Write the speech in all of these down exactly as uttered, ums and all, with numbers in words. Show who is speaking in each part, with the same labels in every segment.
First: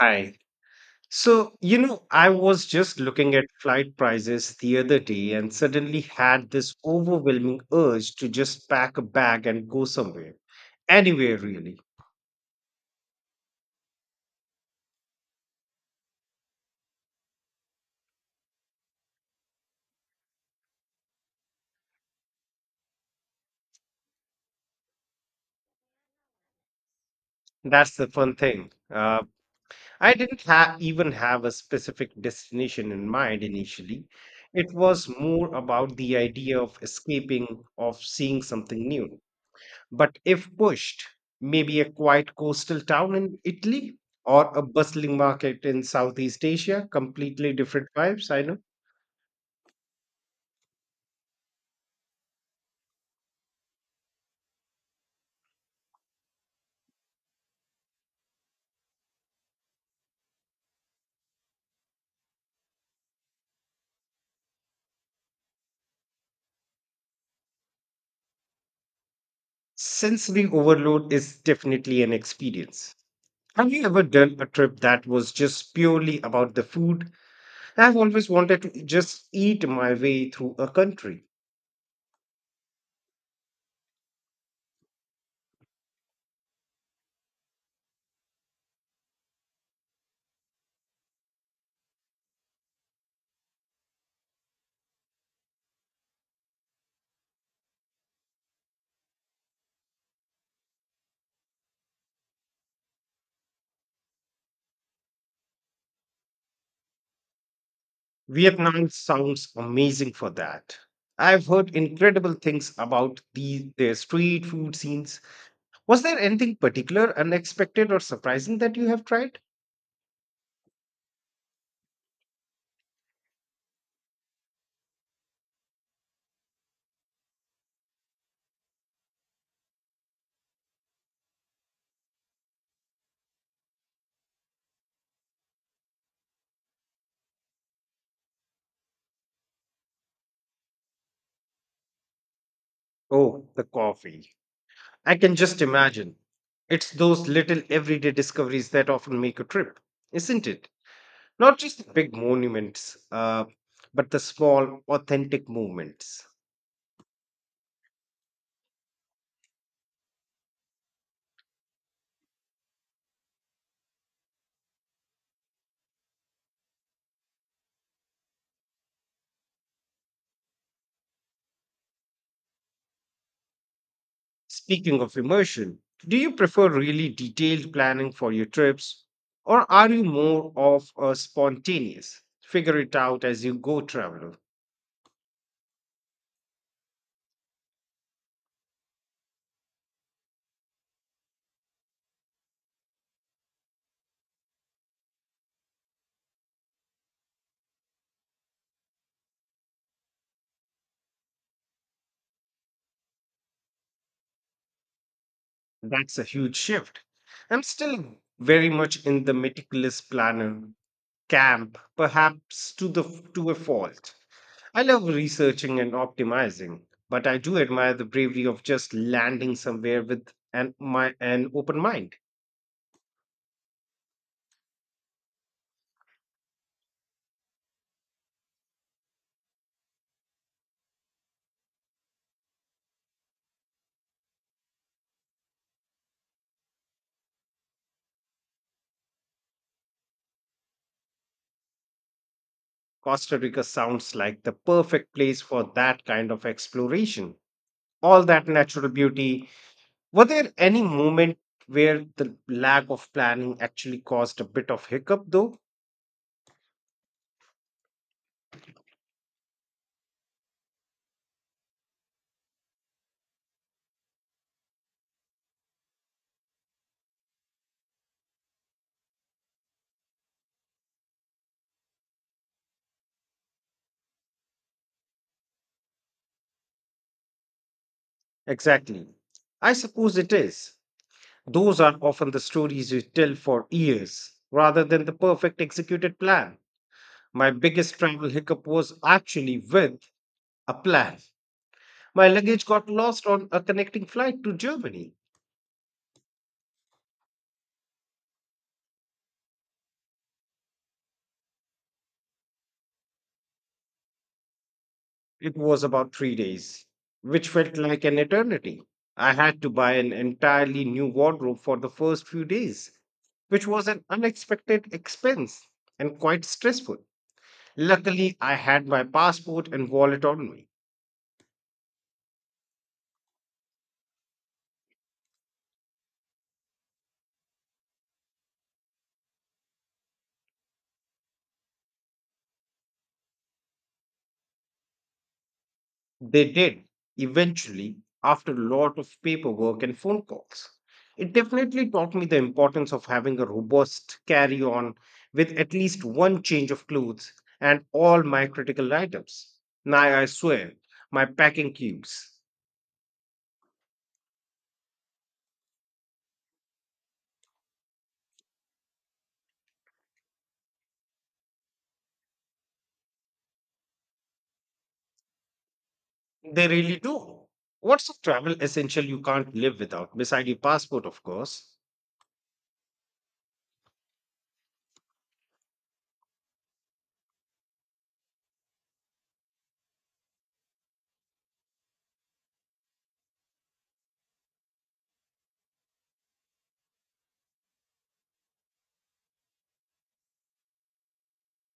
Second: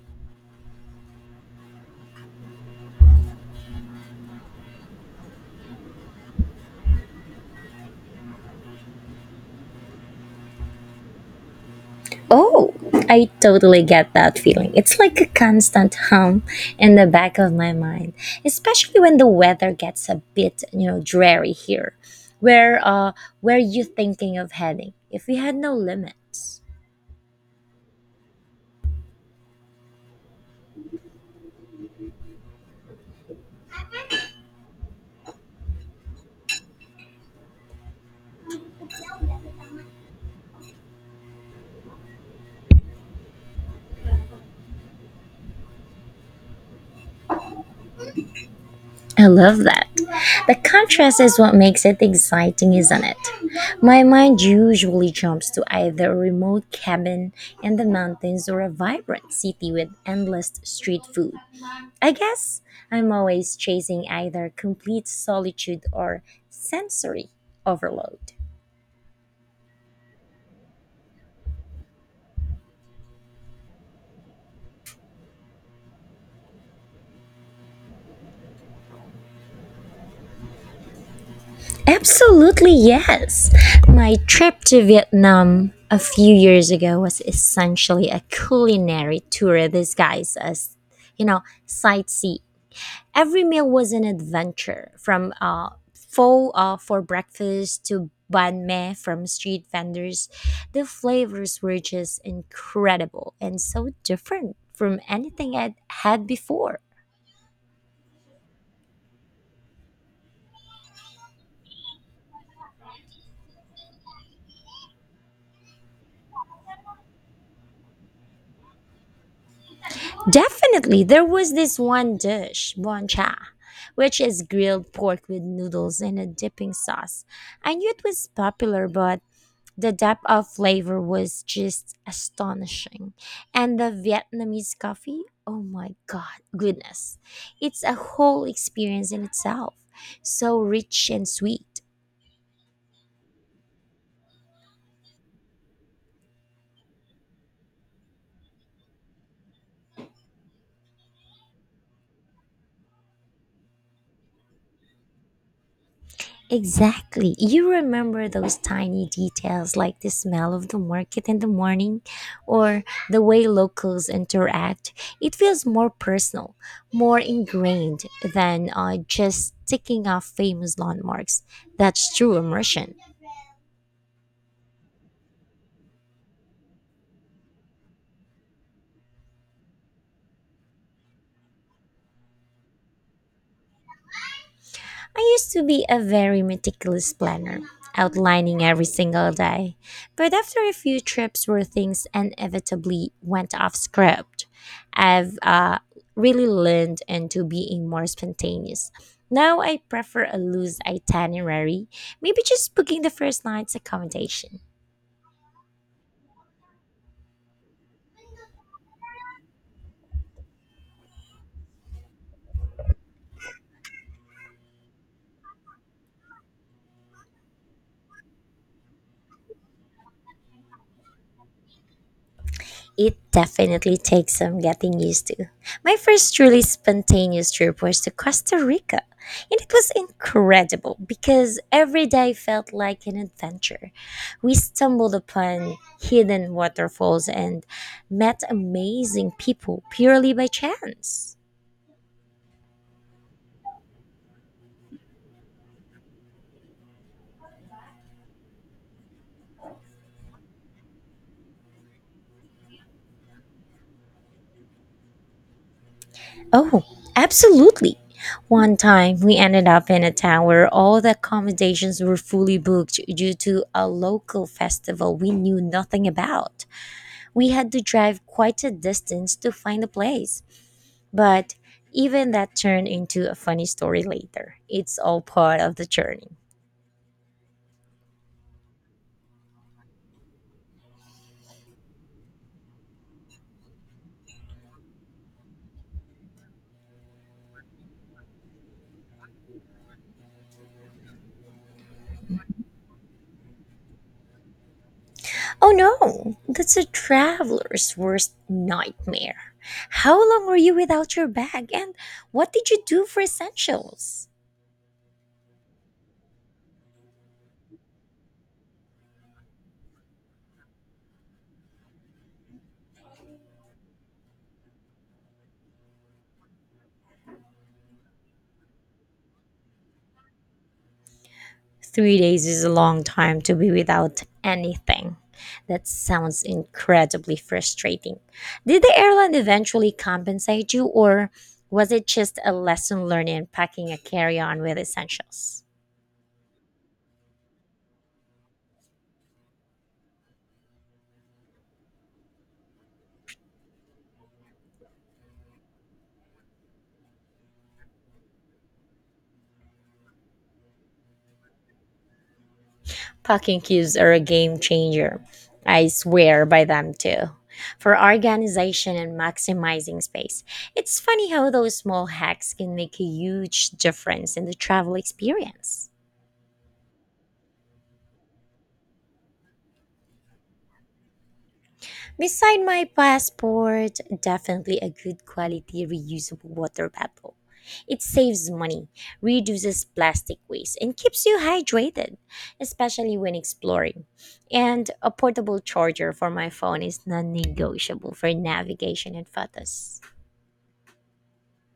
Speaker 1: Hi. So, you know, I was just looking at flight prices the other day and suddenly had this overwhelming urge to just pack a bag and go somewhere. Anywhere, really.
Speaker 2: Oh, I totally get that feeling. It's like a constant hum in the back of my mind, especially when the weather gets a bit, you know, dreary here. Where uh where you thinking of heading if we had no limits?
Speaker 1: That's the fun thing. Uh, I didn't ha even have a specific destination in mind initially. It was more about the idea of escaping, of seeing something new. But if pushed, maybe a quiet coastal town in Italy or a bustling market in Southeast Asia, completely different vibes, I know.
Speaker 2: I love that. The contrast is what makes it exciting, isn't it? My mind usually jumps to either a remote cabin in the mountains or a vibrant city with endless street food. I guess I'm always chasing either complete solitude or sensory overload.
Speaker 1: Sensory overload is definitely an experience. Have you ever done a trip that was just purely about the food? I've always wanted to just eat my way through a country.
Speaker 2: Absolutely, yes. My trip to Vietnam a few years ago was essentially a culinary tour disguised as, you know, sightseeing. Every meal was an adventure, from uh, pho uh, for breakfast to banh mi from street vendors. The flavors were just incredible and so different from anything I'd had before.
Speaker 1: Vietnam sounds amazing for that. I've heard incredible things about the, their street food scenes. Was there anything particular, unexpected, or surprising that you have tried?
Speaker 2: Definitely, there was this one dish, boncha, which is grilled pork with noodles and a dipping sauce. I knew it was popular, but the depth of flavor was just astonishing. And the Vietnamese coffee, oh my god, goodness. It's a whole experience in itself. So rich and sweet.
Speaker 1: Oh, the coffee. I can just imagine. It's those little everyday discoveries that often make a trip, isn't it? Not just the big monuments, uh, but the small, authentic moments.
Speaker 2: Exactly. You remember those tiny details like the smell of the market in the morning or the way locals interact. It feels more personal, more ingrained than uh, just ticking off famous landmarks. That's true immersion.
Speaker 1: Speaking of immersion, do you prefer really detailed planning for your trips, or are you more of a spontaneous, figure it out as you go traveler?
Speaker 2: I used to be a very meticulous planner, outlining every single day. But after a few trips where things inevitably went off script, I've uh, really learned into being more spontaneous. Now I prefer a loose itinerary, maybe just booking the first night's accommodation.
Speaker 1: That's a huge shift. I'm still very much in the meticulous planner camp, perhaps to the to a fault. I love researching and optimizing, but I do admire the bravery of just landing somewhere with an my an open mind.
Speaker 2: It definitely takes some getting used to. My first truly spontaneous trip was to Costa Rica, and it was incredible because every day felt like an adventure. We stumbled upon hidden waterfalls and met amazing people purely by chance.
Speaker 1: Costa Rica sounds like the perfect place for that kind of exploration. All that natural beauty. Were there any moment where the lack of planning actually caused a bit of hiccup, though?
Speaker 2: Oh, absolutely. One time we ended up in a town where all the accommodations were fully booked due to a local festival we knew nothing about. We had to drive quite a distance to find a place. But even that turned into a funny story later. It's all part of the journey.
Speaker 1: Exactly. I suppose it is. Those are often the stories you tell for years rather than the perfect executed plan. My biggest travel hiccup was actually with a plan. My luggage got lost on a connecting flight to Germany.
Speaker 2: Oh no, that's a traveler's worst nightmare. How long were you without your bag and what did you do for essentials?
Speaker 1: It was about three days, which felt like an eternity. I had to buy an entirely new wardrobe for the first few days, which was an unexpected expense and quite stressful. Luckily, I had my passport and wallet on me.
Speaker 2: Three days is a long time to be without anything. That sounds incredibly frustrating. Did the airline eventually compensate you, or was it just a lesson learned in packing a carry on with essentials?
Speaker 1: They did eventually, after a lot of paperwork and phone calls. It definitely taught me the importance of having a robust carry on with at least one change of clothes and all my critical items. Now I swear, my packing cubes.
Speaker 2: Packing cubes are a game changer. I swear by them too. For organization and maximizing space, it's funny how those small hacks can make a huge difference in the travel experience.
Speaker 1: They really do. What's a travel essential you can't live without, beside your passport, of course?
Speaker 2: Beside my passport, definitely a good quality reusable water bottle. It saves money, reduces plastic waste, and keeps you hydrated, especially when exploring. And a portable charger for my phone is non negotiable for navigation and photos.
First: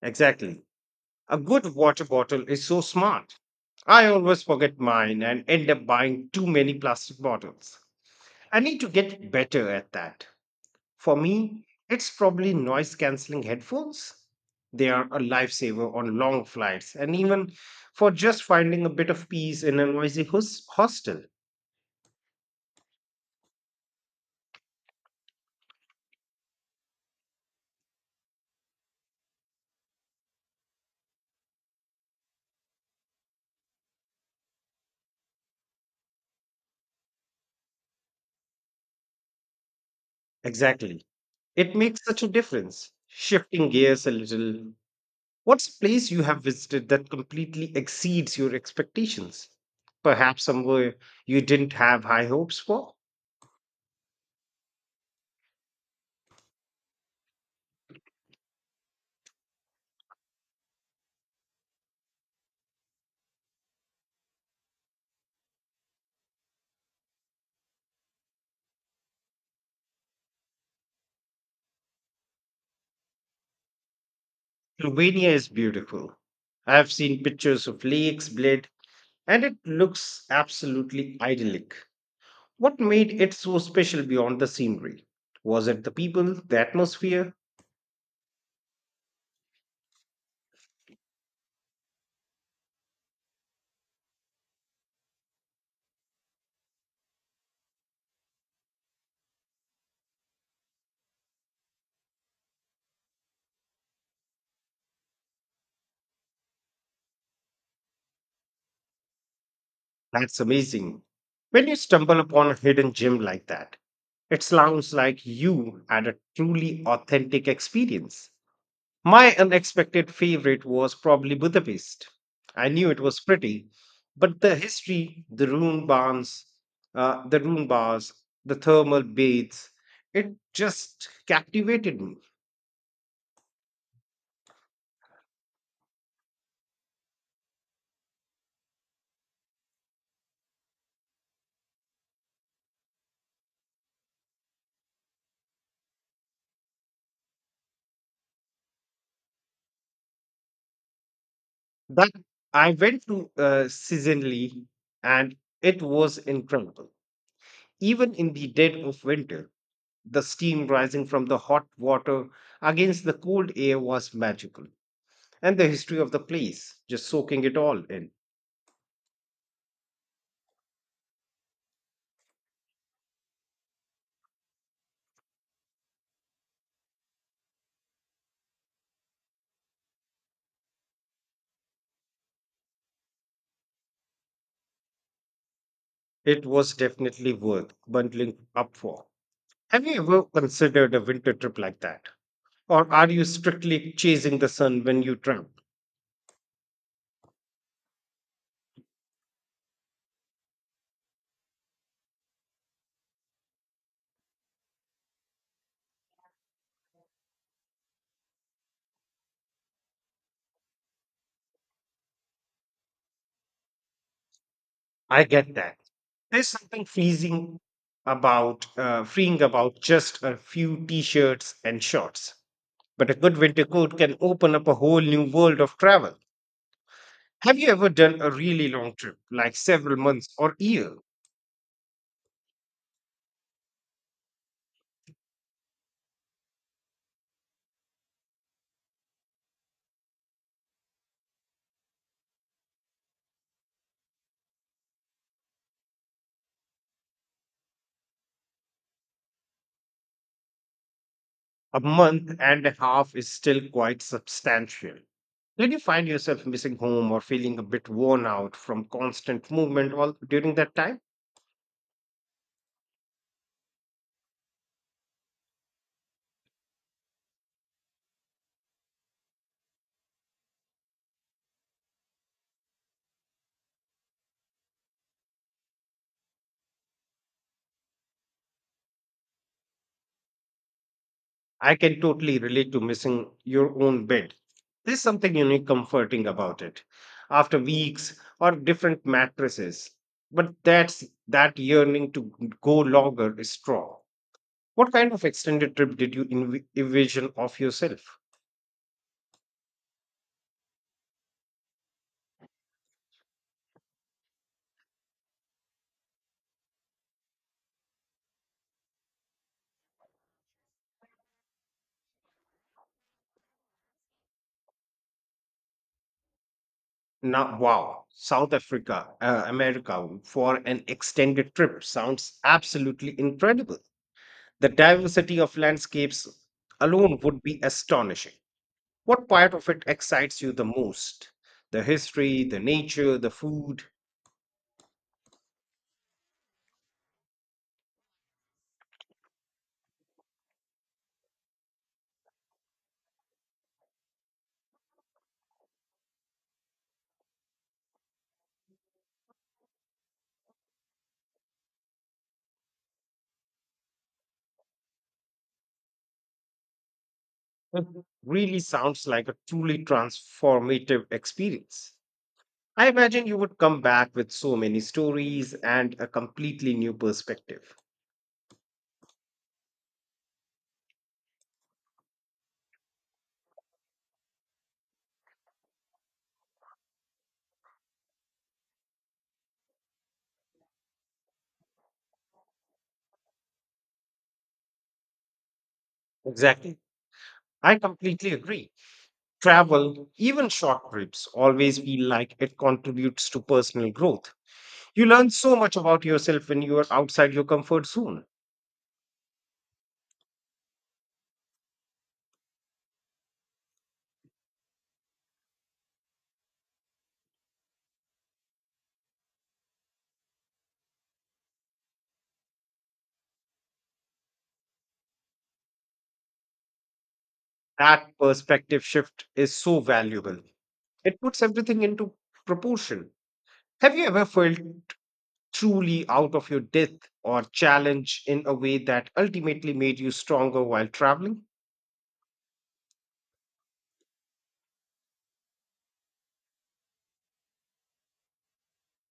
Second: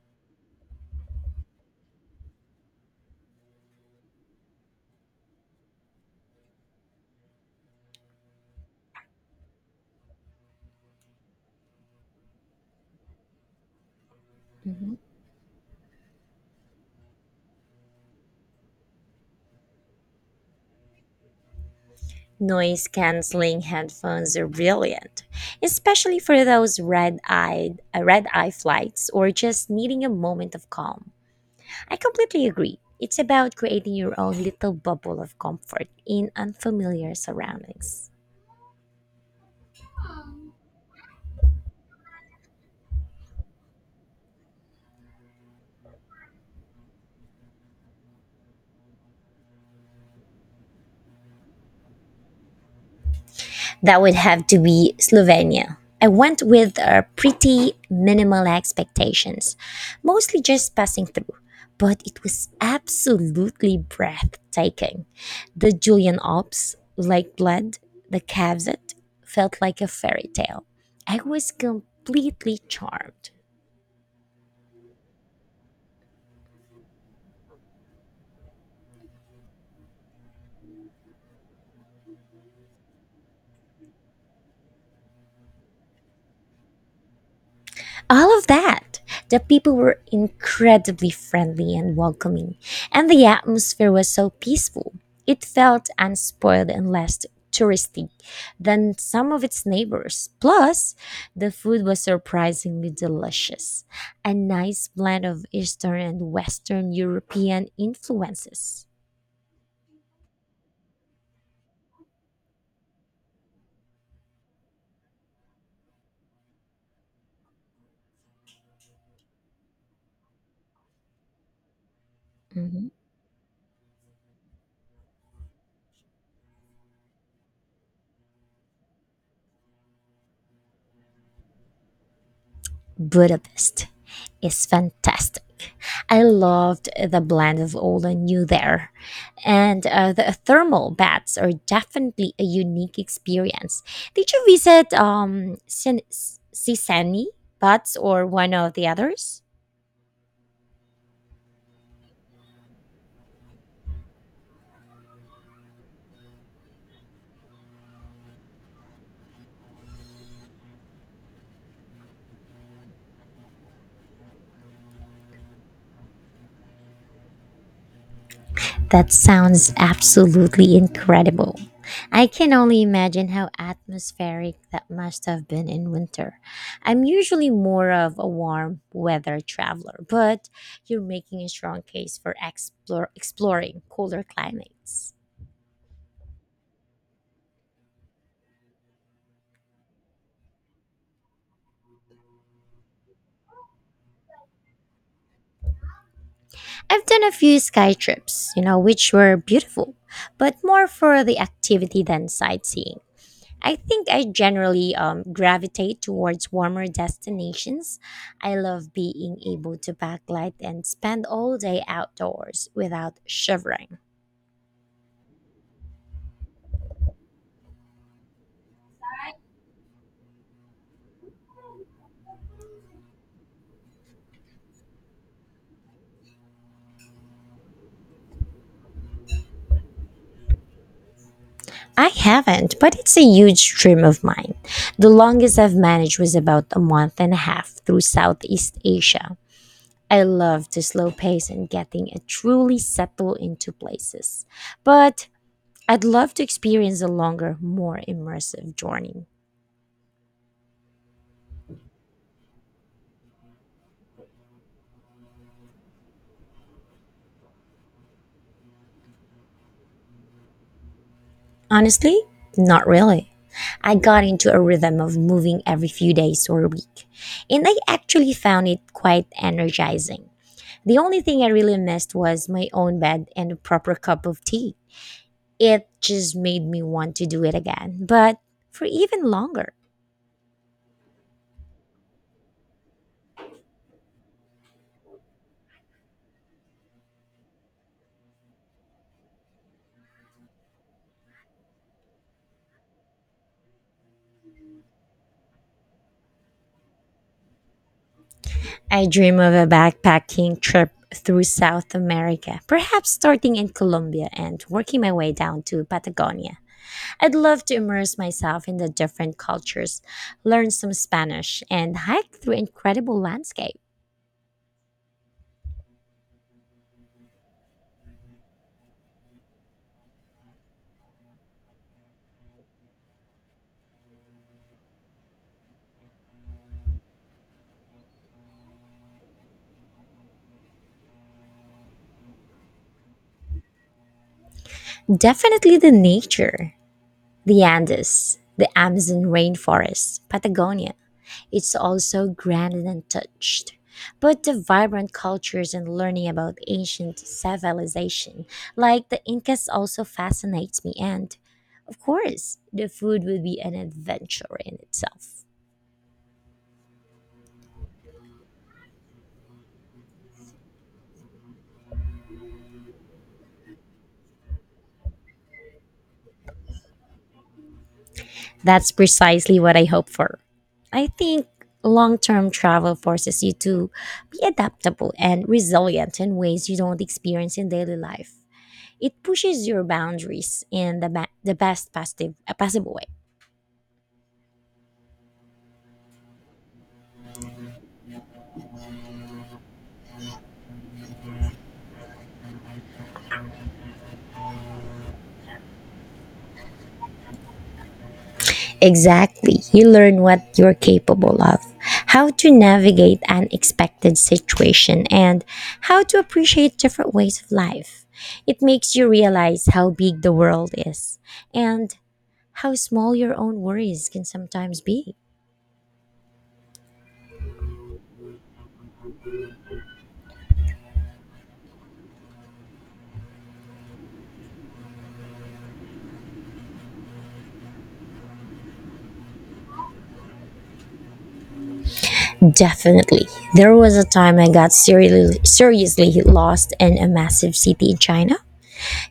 Speaker 1: Exactly. A good water bottle is so smart. I always forget mine and end up buying too many plastic bottles. I need to get better at that. For me, it's probably noise cancelling headphones. They
Speaker 2: Mhm.
Speaker 1: are a lifesaver on long flights and even for just finding a bit of peace in a noisy hos- hostel.
Speaker 2: Noise canceling headphones are brilliant, especially for those red-eyed, uh, red-eye flights or just needing a moment of calm. I completely agree. It's about creating your own little bubble of comfort in unfamiliar surroundings.
Speaker 1: Exactly. It makes such a difference. Shifting gears a little, what's a place you have visited that completely exceeds your expectations? Perhaps somewhere you didn't have high hopes for?
Speaker 2: That would have to be Slovenia. I went with uh, pretty minimal expectations, mostly just passing through, but it was absolutely breathtaking. The Julian Alps, like blood, the Cavite felt like a fairy tale. I was completely charmed.
Speaker 1: Slovenia is beautiful. I have seen pictures of lakes, bled, and it looks absolutely idyllic. What made it so special beyond the scenery? Was it the people, the atmosphere?
Speaker 2: All of that. The people were incredibly friendly and welcoming, and the atmosphere was so peaceful. It felt unspoiled and less touristy than some of its neighbors. Plus, the food was surprisingly delicious, a nice blend of Eastern and Western European influences.
Speaker 1: That's amazing. When you stumble upon a hidden gem like that, it sounds like you had a truly authentic experience. My unexpected favorite was probably Budapest. I
Speaker 2: Mhm.
Speaker 1: knew it was pretty, but the history, the rune barns, uh, the rune bars, the thermal baths, it just captivated me.
Speaker 2: Budapest is fantastic. I loved the blend of old and new there. And uh, the thermal baths are definitely a unique experience. Did you visit um, Sin- S- Sisani baths or one of the others?
Speaker 1: That, I went to uh, seasonally, and it was incredible. Even in the dead of winter, the steam rising from the hot water against the cold air was magical, and the history of the place, just soaking it all in.
Speaker 2: That sounds absolutely incredible. I can only imagine how atmospheric that must have been in winter. I'm usually more of a warm weather traveler, but you're making a strong case for explore, exploring cooler climates.
Speaker 1: It was definitely worth bundling up for. Have you ever considered a winter trip like that? Or are you strictly chasing the sun when you travel?
Speaker 2: I've done a few sky trips, you know, which were beautiful, but more for the activity than sightseeing. I think I generally um, gravitate towards warmer destinations. I love being able to backlight and spend all day outdoors without shivering.
Speaker 1: I get that. There's something freezing about uh, freeing about just a few t-shirts and shorts. But a good winter coat can open up a whole new world of travel. Have you ever done a really long trip, like several months or year?
Speaker 2: I haven't, but it's a huge dream of mine. The longest I've managed was about a month and a half through Southeast Asia. I love the slow pace and getting a truly settle into places. But I'd love to experience a longer, more immersive journey.
Speaker 1: A month and a half is still quite substantial. Did you find yourself missing home or feeling a bit worn out from constant movement all during that time?
Speaker 2: Honestly, not really. I got into a rhythm of moving every few days or a week, and I actually found it quite energizing. The only thing I really missed was my own bed and a proper cup of tea. It just made me want to do it again, but for even longer.
Speaker 1: I can totally relate to missing your own bed. There's something unique comforting about it after weeks or different mattresses. But that's that yearning to go longer is strong. What kind of extended trip did you envi- envision of yourself?
Speaker 2: I dream of a backpacking trip through South America, perhaps starting in Colombia and working my way down to Patagonia. I'd love to immerse myself in the different cultures, learn some Spanish, and hike through incredible landscape.
Speaker 1: Now, wow, South Africa, uh, America for an extended trip sounds absolutely incredible. The diversity of landscapes alone would be astonishing. What part of it excites you the most? The history, the nature, the food?
Speaker 2: Definitely the nature, the Andes, the Amazon rainforest, Patagonia. It's all so grand and untouched. But the vibrant cultures and learning about ancient civilization, like the Incas, also fascinates me. And, of course, the food will be an adventure in itself.
Speaker 1: It really sounds like a truly transformative experience. I imagine you would come back with so many stories and a completely new perspective.
Speaker 2: That's precisely what I hope for. I think long term travel forces you to be adaptable and resilient in ways you don't experience in daily life. It pushes your boundaries in the, ba- the best positive, uh, possible way.
Speaker 1: Exactly. I completely agree. Travel, even short trips, always feel like it contributes to personal growth. You learn so much about yourself when you are outside your comfort zone.
Speaker 2: Exactly. You learn what you're capable of, how to navigate unexpected situation, and how to appreciate different ways of life. It makes you realize how big the world is and how small your own worries can sometimes be.
Speaker 1: That perspective shift is so valuable. It puts everything into proportion. Have you ever felt truly out of your depth or challenged in a way that ultimately made you stronger while traveling?
Speaker 2: Definitely. There was a time I got seriously, seriously lost in a massive city in China.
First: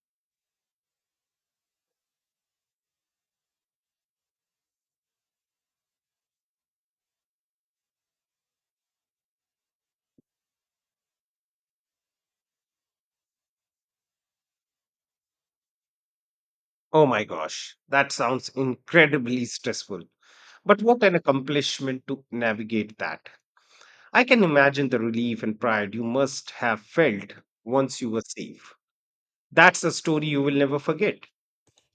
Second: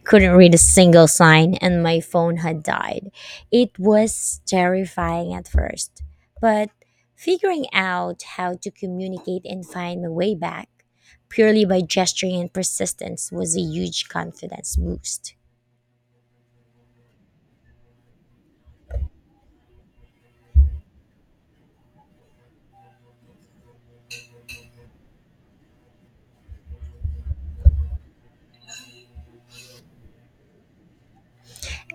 Speaker 2: Couldn't read a single sign, and my phone had died. It was terrifying at first, but figuring out how to communicate and find my way back purely by gesturing and persistence was a huge confidence boost.
Speaker 1: Oh my gosh, that sounds incredibly stressful. But what an accomplishment to navigate that. I can imagine the relief and pride you must have felt once you were safe. That's a story you will never forget.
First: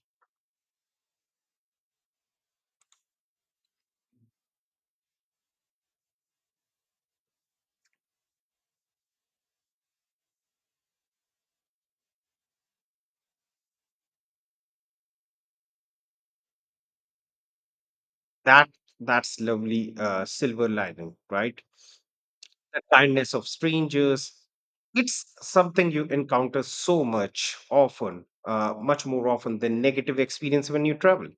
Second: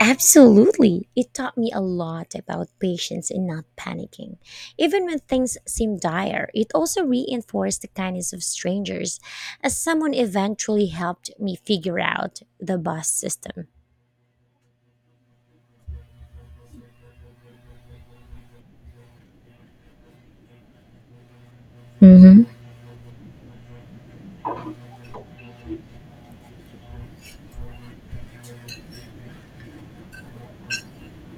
Speaker 2: Absolutely. It taught me a lot about patience and not panicking. Even when things seem dire, it also reinforced the kindness of strangers, as someone eventually helped me figure out the bus system.
Speaker 1: That that's lovely uh, silver lining, right?
Speaker 2: Mm-hmm.
Speaker 1: The kindness of strangers. It's something you encounter so much often, uh, much more often than negative experience when you travel.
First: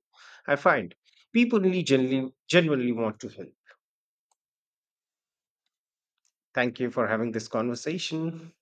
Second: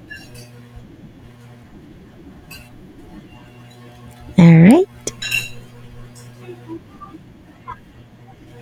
Speaker 1: I find people really genuinely, genuinely want to help.
Speaker 2: All right.
Speaker 1: Thank you for having this conversation.